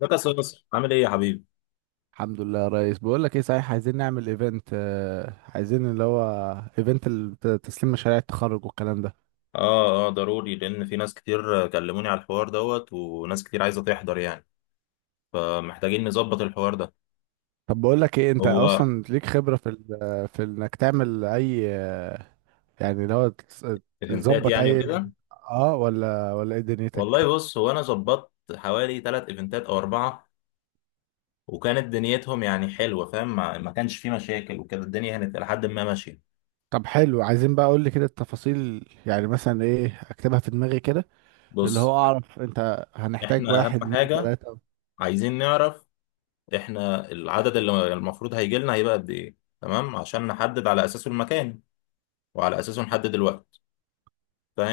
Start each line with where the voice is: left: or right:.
left: ده كاس مصر عامل ايه يا حبيبي؟
right: الحمد لله يا ريس. بقول لك ايه، صحيح عايزين نعمل ايفنت، عايزين اللي هو ايفنت تسليم مشاريع التخرج والكلام ده.
left: اه اه، ضروري لان في ناس كتير كلموني على الحوار دوت، وناس كتير عايزه تحضر يعني. فمحتاجين نظبط الحوار ده.
right: طب بقول لك ايه، انت
left: هو
right: اصلا ليك خبرة في في انك تعمل اي، يعني اللي هو
left: ايفنتات
right: تظبط
left: يعني
right: اي؟
left: وكده.
right: اه، ولا ايه دنيتك؟
left: والله بص، هو انا ظبطت حوالي ثلاث ايفنتات او اربعه، وكانت دنيتهم يعني حلوه، فاهم؟ ما كانش في مشاكل وكده، الدنيا كانت لحد ما ماشيه.
right: طب حلو، عايزين بقى، اقول لي كده التفاصيل يعني، مثلا ايه، اكتبها في دماغي كده. اللي
left: بص،
right: هو اعرف انت هنحتاج
left: احنا اهم
right: واحد اتنين
left: حاجه
right: تلاتة.
left: عايزين نعرف احنا العدد اللي المفروض هيجي لنا هيبقى قد ايه، تمام؟ عشان نحدد على اساسه المكان، وعلى اساسه نحدد الوقت،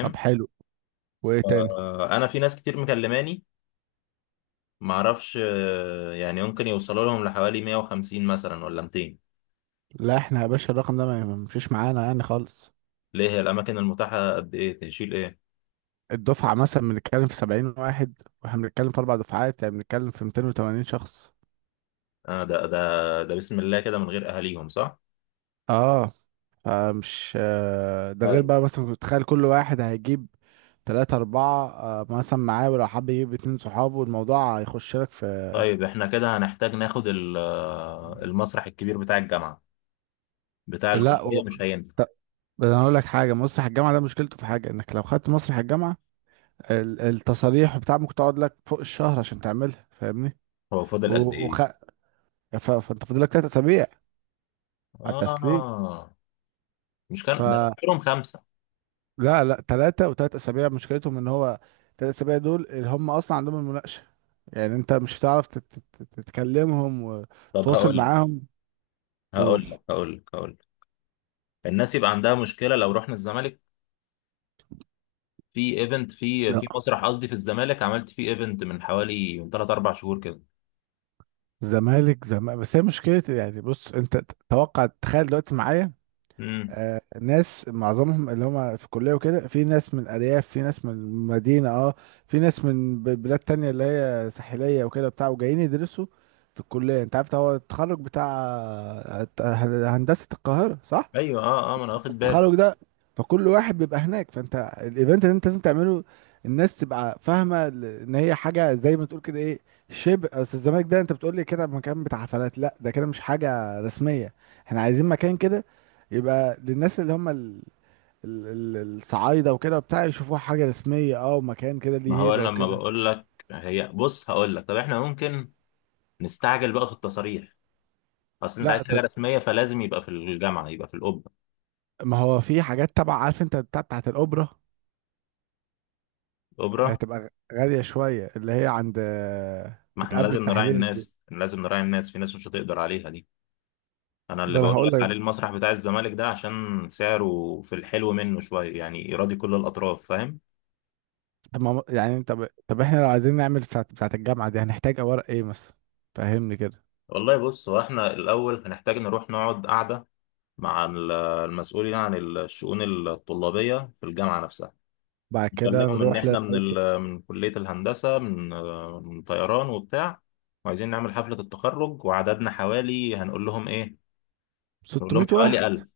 right: طب حلو، وايه تاني؟
left: انا في ناس كتير مكلماني، معرفش، يعني ممكن يوصلوا لهم لحوالي 150 مثلا ولا 200.
right: لا، احنا يا باشا الرقم ده ما يمشيش معانا يعني خالص.
left: ليه؟ هي الاماكن المتاحه قد ايه؟ تشيل ايه؟
right: الدفعة مثلا بنتكلم في 70 واحد، واحنا بنتكلم في 4 دفعات، يعني بنتكلم في 280 شخص.
left: ده بسم الله كده، من غير اهاليهم صح؟
right: اه. آه، مش آه، ده غير
left: طيب،
right: بقى مثلا كنت تخيل كل واحد هيجيب تلاتة أربعة مثلا معاه، ولو حب يجيب اتنين صحابه، الموضوع هيخش لك في.
left: طيب احنا كده هنحتاج ناخد المسرح الكبير بتاع الجامعه، بتاع
right: لا و...
left: الكليه مش هينفع؟
right: ط- انا اقول لك حاجه، مسرح الجامعه ده مشكلته في حاجه، انك لو خدت مسرح الجامعه التصاريح وبتاع ممكن تقعد لك فوق الشهر عشان تعملها، فاهمني.
left: هو
right: و...
left: فاضل قد
right: وخ...
left: ايه؟
right: فانت فاضل لك 3 اسابيع على التسليم.
left: اه. مش
right: ف...
left: كان ده كلهم خمسه؟
right: لا لا، ثلاثة، وثلاث أسابيع مشكلتهم إن هو 3 أسابيع دول اللي هم أصلا عندهم المناقشة، يعني أنت مش هتعرف تتكلمهم
left: طب
right: وتتواصل
left: هقول لك
right: معاهم. قول.
left: هقول لك هقول لك هقول لك. الناس يبقى عندها مشكله لو رحنا الزمالك؟ في ايفنت في
right: ز-
left: مسرح، قصدي في الزمالك، عملت فيه ايفنت من حوالي من 3 4 شهور كده.
right: زمالك زمالك بس هي مشكلة، يعني بص أنت، توقع، تخيل دلوقتي معايا
left: امم.
right: ناس معظمهم اللي هم في الكلية وكده، في ناس من الأرياف، في ناس من المدينة، اه، في ناس من بلاد تانية اللي هي ساحلية وكده بتاع، وجايين يدرسوا في الكلية. أنت عارف هو التخرج بتاع آه، هندسة القاهرة صح؟
left: ايوه، اه، ما انا واخد بالي.
right: التخرج ده، فكل واحد بيبقى هناك، فانت الايفنت اللي انت لازم تعمله الناس تبقى فاهمه ان هي حاجه زي ما تقول كده ايه، شبه، اصل الزمالك ده انت بتقول لي كده مكان بتاع حفلات، لا ده كده مش حاجه رسميه. احنا عايزين مكان كده يبقى للناس اللي هم الصعايده وكده وبتاع يشوفوها حاجه رسميه، اه ومكان كده ليه
left: ما هو
right: هيبه
left: أنا لما
right: وكده.
left: بقول لك، هي بص هقول لك، طب احنا ممكن نستعجل بقى في التصاريح. اصل انت
right: لا
left: عايز
right: ت...
left: حاجه رسميه، فلازم يبقى في الجامعه، يبقى في الاوبرا.
right: ما هو في حاجات تبع، عارف انت بتاع بتاعت الاوبرا،
left: الاوبرا؟
right: هتبقى غاليه شويه، اللي هي عند
left: ما احنا
right: بتقابل
left: لازم نراعي
right: التحليل دي.
left: الناس، لازم نراعي الناس، في ناس مش هتقدر عليها دي. انا اللي
right: ده انا
left: بقول
right: هقول
left: لك
right: لك.
left: عليه المسرح بتاع الزمالك ده عشان سعره في الحلو منه شويه، يعني يراضي كل الاطراف، فاهم؟
right: طب ما يعني، طب احنا لو عايزين نعمل بتاعة الجامعة دي هنحتاج أوراق ايه مثلا؟ فهمني كده.
left: والله بص، هو احنا الاول هنحتاج نروح نقعد قعده مع المسؤولين عن الشؤون الطلابية في الجامعة نفسها.
right: بعد كده
left: بكلمهم إن
right: نروح
left: إحنا
right: للعايز.
left: من كلية الهندسة، من طيران وبتاع، وعايزين نعمل حفلة التخرج، وعددنا حوالي، هنقول لهم إيه؟ نقول
right: 600
left: لهم
right: واحد.
left: حوالي 1000.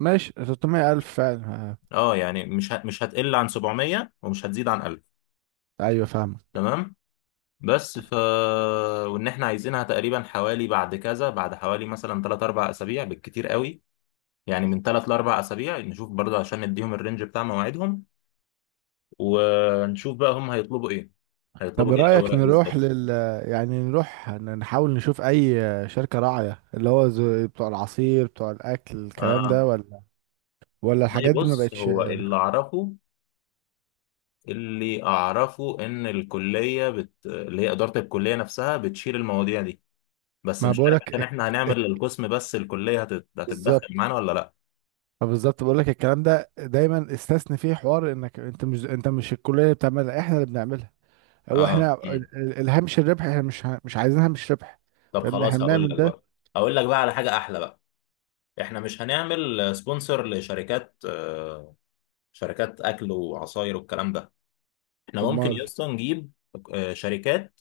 right: ماشي 600 ألف فعلا، ها.
left: أه، يعني مش هتقل عن 700 ومش هتزيد عن 1000.
right: أيوة فاهمك.
left: تمام. بس ف، وإن إحنا عايزينها تقريبا حوالي بعد كذا، بعد حوالي مثلا 3 4 أسابيع بالكتير قوي، يعني من 3 ل 4 أسابيع نشوف برضه، عشان نديهم الرينج بتاع مواعيدهم، ونشوف بقى هم هيطلبوا ايه،
right: طب
left: هيطلبوا ايه
right: رأيك
left: الاوراق
right: نروح
left: بالظبط.
right: يعني نروح نحاول نشوف أي شركة راعية، اللي هو بتوع العصير بتوع الأكل الكلام
left: اه،
right: ده، ولا ولا الحاجات
left: والله
right: دي ما
left: بص،
right: بقتش؟
left: هو اللي اعرفه، اللي اعرفه ان اللي هي اداره الكليه نفسها بتشيل المواضيع دي، بس
right: ما
left: مش عارف عشان
right: بقولك
left: احنا هنعمل للقسم بس، الكليه
right: بالظبط،
left: هتتدخل معانا ولا لا؟
right: ما بالظبط بقولك الكلام ده، دايما استثني فيه حوار انك انت، مش الكلية اللي بتعملها، احنا اللي بنعملها. هو احنا
left: اه.
right: الهامش الربح احنا مش عايزين هامش ربح.
left: طب
right: فاهم، احنا
left: خلاص، هقول
right: بنعمل
left: لك
right: ده.
left: بقى، هقول لك بقى على حاجه احلى بقى. احنا مش هنعمل سبونسر لشركات، شركات اكل وعصاير والكلام ده. احنا ممكن
right: امال.
left: يا اسطى نجيب شركات،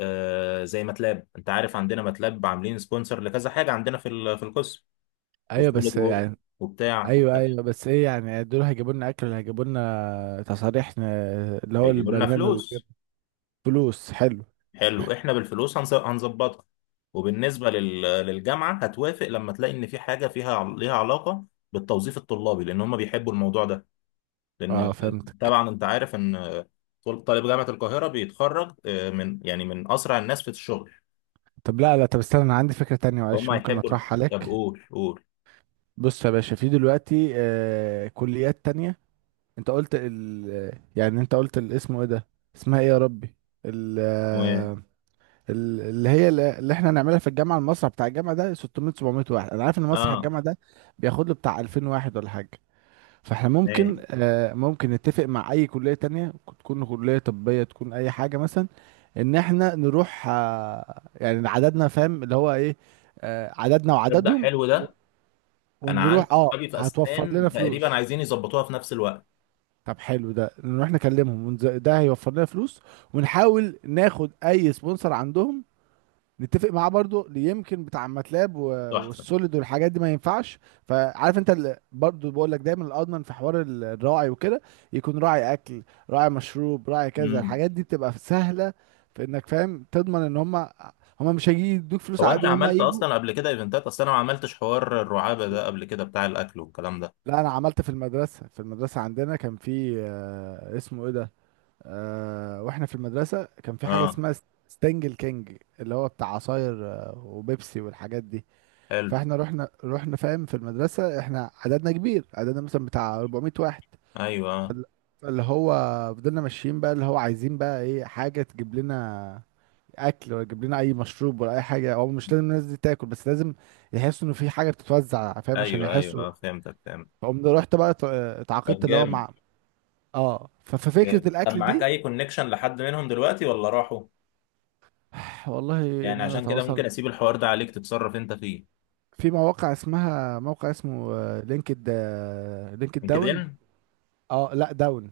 left: زي ماتلاب، انت عارف عندنا ماتلاب عاملين سبونسر لكذا حاجه عندنا في في القسم،
right: ايوه
left: وسوليد
right: بس يعني.
left: وورك وبتاع
right: ايوه
left: وبتاع.
right: ايوه، بس ايه يعني، دول هيجيبوا لنا اكل، هيجيبوا لنا تصاريح، اللي هو
left: هيجيبوا لنا
right: البرنامج وكده؟
left: فلوس.
right: فلوس، حلو.
left: حلو، احنا بالفلوس هنظبطها. وبالنسبه للجامعه، هتوافق لما تلاقي ان في حاجه فيها ليها علاقه بالتوظيف الطلابي، لان هم بيحبوا الموضوع ده. لان
right: اه فهمتك.
left: طبعا انت عارف ان طالب جامعه القاهره بيتخرج، من يعني من اسرع الناس في الشغل.
right: طب لا لا، طب استنى، انا عندي فكرة تانية
left: هم
right: معلش ممكن
left: هيحبوا.
right: اطرحها
left: طب
right: عليك.
left: قول قول.
right: بص يا باشا، في دلوقتي كليات تانية. انت قلت يعني انت قلت الاسم ايه ده، اسمها ايه يا ربي، ال
left: و،
right: اللي هي اللي احنا هنعملها في الجامعه المسرح بتاع الجامعه ده 600 700 واحد، انا عارف ان مسرح
left: اه
right: الجامعه ده بياخد له بتاع 2000 واحد ولا حاجه. فاحنا
left: ماشي.
right: ممكن ممكن نتفق مع اي كليه تانية، تكون كليه طبيه، تكون اي حاجه مثلا، ان احنا نروح يعني عددنا، فاهم اللي هو ايه، عددنا
left: تبدأ
right: وعددهم
left: حلو
right: و-
left: ده. انا عندي
right: ونروح، اه
left: صحابي في
right: هتوفر لنا
left: اسنان تقريبا
right: فلوس.
left: عايزين يظبطوها في نفس الوقت.
right: طب حلو ده، نروح نكلمهم ده هيوفر لنا فلوس، ونحاول ناخد اي سبونسر عندهم، نتفق معاه برضو اللي يمكن بتاع ماتلاب و-
left: تحفه.
right: والسوليد والحاجات دي ما ينفعش. فعارف انت برضو بقول لك دايما الاضمن في حوار الراعي وكده، يكون راعي اكل، راعي مشروب، راعي كذا،
left: امم.
right: الحاجات دي بتبقى سهله في انك فاهم تضمن ان هم مش هيجي يدوك فلوس
left: هو
right: على
left: انت
right: قد ما هم
left: عملت
right: هيجوا.
left: اصلا قبل كده ايفنتات؟ اصلا انا ما عملتش حوار الرعابه ده قبل كده، بتاع الاكل والكلام ده.
right: لا، انا عملت في المدرسه، عندنا كان في اسمه ايه ده، واحنا في المدرسه كان في حاجه
left: اه.
right: اسمها ستانجل كينج، اللي هو بتاع عصاير وبيبسي والحاجات دي.
left: حلو.
right: فاحنا رحنا فاهم، في المدرسة احنا عددنا كبير، عددنا مثلا بتاع 400 واحد،
left: ايوه، آه.
right: فال- فاللي هو، فضلنا ماشيين بقى اللي هو عايزين بقى ايه، حاجة تجيب لنا اكل، ولا تجيب لنا اي مشروب، ولا اي حاجة. هو مش لازم الناس دي تاكل، بس لازم يحسوا انه في حاجة بتتوزع، فاهم، عشان
left: ايوه ايوه،
right: يحسوا.
left: اه فهمتك، فهمت.
right: فقمت رحت بقى
left: طب
right: اتعاقدت اللي هو
left: جامد،
right: مع، اه ففكرة
left: جامد. طب
right: الاكل
left: معاك
right: دي.
left: اي كونكشن لحد منهم دلوقتي ولا راحوا؟
right: والله،
left: يعني
right: ان انا
left: عشان كده
right: اتواصل
left: ممكن اسيب الحوار ده عليك تتصرف انت فيه.
right: في مواقع، اسمها موقع اسمه لينكد لينكد داون.
left: لينكدين.
right: اه لا، داون.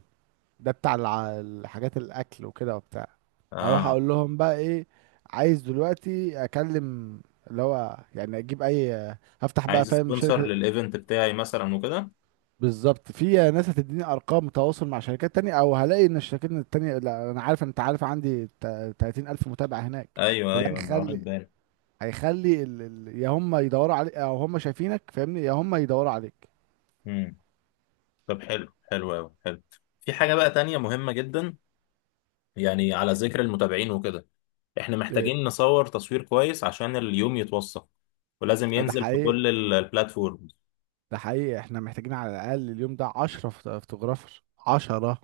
right: ده بتاع الحاجات الاكل وكده وبتاع، اروح
left: اه،
right: اقول لهم بقى ايه، عايز دلوقتي اكلم اللي هو يعني اجيب اي، هفتح بقى
left: عايز
right: فاهم
left: سبونسر
right: شركة.
left: للايفنت بتاعي مثلا وكده.
right: بالظبط، في ناس هتديني ارقام تواصل مع شركات تانية، او هلاقي ان الشركات التانية، لا انا عارف انت عارف عندي 30,000 متابع هناك،
left: ايوه
right: فده
left: ايوه، انا واخد
right: هيخلي يا هم يدوروا عليك، او هم شايفينك، فاهمني، يا هم يدوروا عليك.
left: بالي. طب حلو، حلو قوي، حلو. في حاجة بقى تانية مهمة جدا، يعني على ذكر المتابعين وكده، احنا
right: ايه.
left: محتاجين نصور تصوير كويس عشان اليوم يتوثق، ولازم
right: ده
left: ينزل في
right: حقيقي،
left: كل البلاتفورمز.
right: ده حقيقي احنا محتاجين على الاقل اليوم ده 10 فوتوغرافر، 10.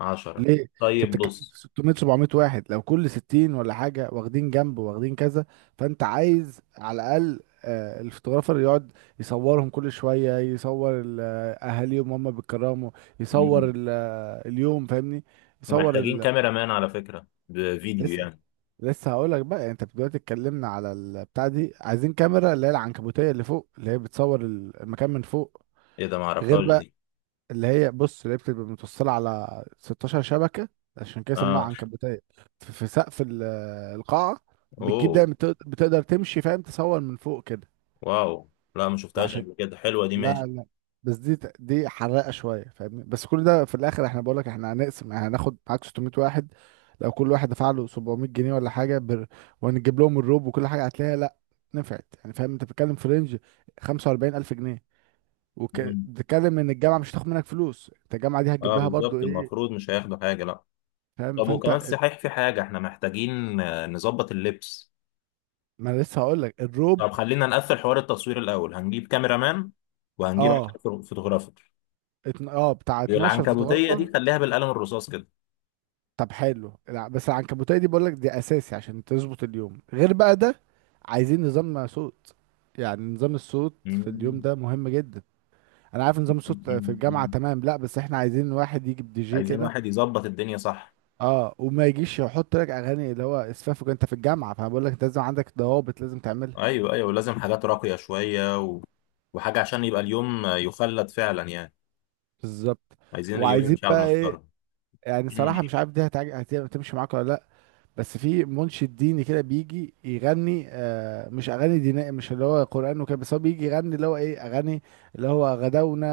left: عشرة؟
right: ليه؟ انت
left: طيب
right: بتتكلم
left: بص.
right: في 600 700 واحد، لو كل 60 ولا حاجه واخدين جنب، واخدين كذا، فانت عايز على الاقل الفوتوغرافر يقعد يصورهم كل شويه، يصور اهاليهم هم بيتكرموا، يصور
left: مم.
right: اليوم فاهمني، يصور
left: ومحتاجين كاميرا مان على فكرة، بفيديو
right: لسه
left: يعني.
right: لسه هقول لك بقى، يعني انت دلوقتي اتكلمنا على البتاع دي، عايزين كاميرا اللي هي العنكبوتيه اللي فوق، اللي هي بتصور المكان من فوق،
left: ايه ده؟
right: غير
left: معرفهاش
right: بقى.
left: دي.
right: اللي هي بص، اللي هي بتبقى متوصلة على 16 شبكة، عشان كده سموها
left: اه.
right: عنكبوتية، في سقف القاعة، بتجيب
left: اوه.
right: دايما بتقدر تمشي فاهم، تصور من فوق كده.
left: واو. لا، ما شفتهاش
right: وعشان،
left: قبل كده، حلوة دي، ماشي.
right: لا لا، بس دي دي حراقة شوية فاهمني، بس كل ده في الآخر احنا بقولك احنا هنقسم، يعني هناخد معاك 600 واحد، لو كل واحد دفع له 700 جنيه ولا حاجة وهنجيب لهم الروب وكل حاجة، هتلاقيها لا نفعت يعني، فاهم انت بتتكلم في رينج 45,000 جنيه،
left: مم.
right: وبتتكلم ان الجامعة مش هتاخد منك فلوس، انت الجامعة دي هتجيب
left: اه
right: لها برضو
left: بالظبط،
right: ايه،
left: المفروض مش هياخدوا حاجة لا.
right: فاهم.
left: طب وكمان
right: فانت
left: صحيح، في حاجة احنا محتاجين، نظبط اللبس.
right: ما أنا لسه هقول لك الروب.
left: طب خلينا نقفل حوار التصوير الأول، هنجيب كاميرا مان وهنجيب
right: اه
left: 10 فوتوغرافر.
right: اه بتاع 12
left: العنكبوتية دي
right: فوتوغرافر.
left: خليها بالقلم الرصاص كده.
right: طب حلو، بس العنكبوتيه دي بقول لك دي اساسي عشان تظبط اليوم، غير بقى ده، عايزين نظام صوت، يعني نظام الصوت في اليوم
left: مم.
right: ده مهم جدا. انا عارف نظام الصوت في
left: مم.
right: الجامعه
left: مم.
right: تمام، لا بس احنا عايزين واحد يجيب دي جي
left: عايزين
right: كده،
left: واحد يظبط الدنيا، صح؟
right: اه وما يجيش يحط لك اغاني اللي هو اسفافك انت في الجامعه، فانا بقول لك انت لازم عندك ضوابط لازم تعملها.
left: أيوه أيوه، ولازم حاجات راقية شوية، و، وحاجة عشان يبقى اليوم يخلد فعلا يعني.
right: بالظبط.
left: عايزين اليوم
right: وعايزين
left: يمشي على
right: بقى ايه،
left: المسطرة.
right: يعني
left: مم.
right: صراحه مش عارف دي هتمشي معاك ولا لا، بس في منشد ديني كده بيجي يغني مش اغاني دينية، مش اللي هو قرآن وكده، بس هو بيجي يغني اللي هو ايه، اغاني اللي هو غدونا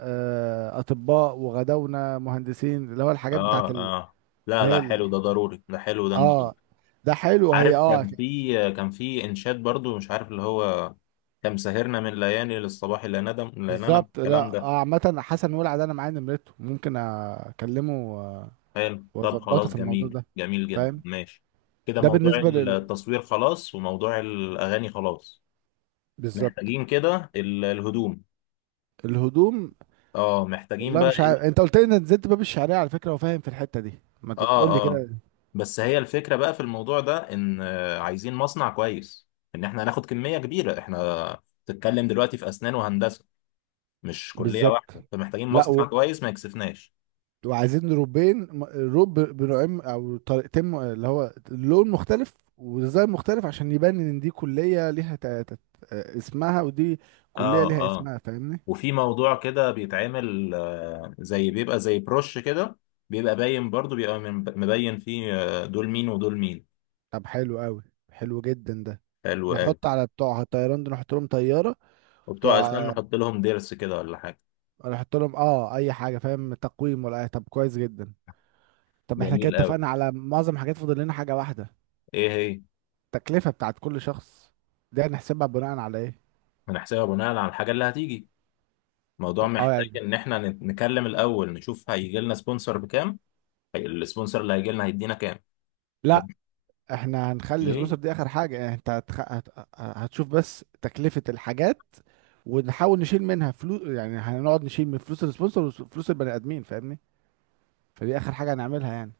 right: اطباء وغدونا مهندسين، اللي هو الحاجات بتاعت
left: آه آه
right: اللي
left: لا
right: هي
left: لا، حلو ده، ضروري ده، حلو ده،
right: اه،
left: نجيب.
right: ده حلو هي
left: عارف
right: اه.
left: كان في، كان في إنشاد برضو، مش عارف اللي هو، كم سهرنا من ليالي للصباح، لا ندم لا ننم،
right: بالظبط،
left: الكلام
right: لا
left: ده.
right: عامة حسن ولع ده انا معايا نمرته، ممكن اكلمه و-
left: حلو، طب
right: واظبطه
left: خلاص،
right: في الموضوع
left: جميل،
right: ده،
left: جميل جدا،
right: فاهم.
left: ماشي. كده
right: ده
left: موضوع
right: بالنسبة لل،
left: التصوير خلاص، وموضوع الأغاني خلاص.
right: بالظبط.
left: محتاجين كده الهدوم.
right: الهدوم،
left: اه، محتاجين
right: والله
left: بقى
right: مش عارف،
left: ايه؟
right: انت قلت لي ان نزلت باب الشعريه على فكره، وفاهم في الحته دي، ما تقول لي
left: اه
right: كده.
left: بس هي الفكرة بقى في الموضوع ده ان، عايزين مصنع كويس، ان احنا هناخد كمية كبيرة، احنا بتتكلم دلوقتي في أسنان وهندسة، مش كلية
right: بالظبط.
left: واحدة، فمحتاجين
right: لا
left: مصنع
right: و...
left: كويس ما يكسفناش.
right: وعايزين روبين روب بنوعين او طريقتين اللي هو لون مختلف وديزاين مختلف، عشان يبان ان دي كليه ليها ت... ت... آه، اسمها، ودي كليه
left: اه،
right: ليها
left: آه.
right: اسمها فاهمني.
left: وفي موضوع كده بيتعمل، زي، بيبقى زي بروش كده، بيبقى باين برضو، بيبقى مبين فيه، دول مين ودول مين.
right: طب حلو قوي، حلو جدا ده،
left: حلو قوي.
right: نحط على بتوع الطيران دول نحط لهم طياره،
left: وبتوع اسنان
right: بتوع،
left: نحط لهم ضرس كده ولا حاجه.
right: نحط لهم اه اي حاجه فاهم، تقويم ولا اي، طب كويس جدا. طب احنا كده
left: جميل قوي.
right: اتفقنا على معظم الحاجات، فاضل لنا حاجه واحده،
left: ايه هي؟
right: التكلفة بتاعت كل شخص، دي هنحسبها بناء على ايه؟
left: هنحسبها بناء على الحاجه اللي هتيجي. الموضوع
right: اه
left: محتاج
right: يعني،
left: ان احنا نكلم الاول، نشوف هيجي لنا سبونسر بكام. هي، السبونسر اللي هيجي لنا هيدينا كام. و.
right: لا، احنا هنخلي سبونسر
left: ليه؟
right: دي اخر حاجة، يعني انت هتشوف بس تكلفة الحاجات، ونحاول نشيل منها فلوس، يعني هنقعد نشيل من فلوس السبونسر وفلوس البني ادمين فاهمني، فدي اخر حاجة هنعملها يعني.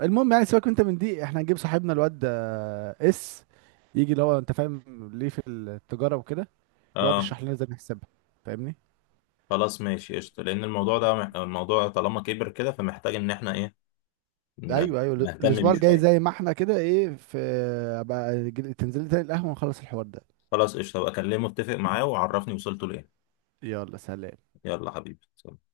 right: المهم يعني سيبك انت من دي، احنا هنجيب صاحبنا الواد آه، اس يجي اللي هو انت فاهم، ليه في التجارة وكده، يقعد
left: اه،
right: يشرح لنا ازاي نحسبها، فاهمني.
left: خلاص ماشي قشطه، لان الموضوع ده الموضوع طالما كبر كده، فمحتاج ان احنا ايه،
right: ايوه ايوه،
left: نهتم
right: الاسبوع
left: بيه
right: الجاي زي
left: شويه.
right: ما احنا كده ايه، في بقى تنزل لي تاني القهوه، ونخلص الحوار ده.
left: خلاص قشطة بقى، أكلمه، أتفق معاه وعرفني وصلته لإيه.
right: يلا سلام.
left: يلا حبيبي، سلام.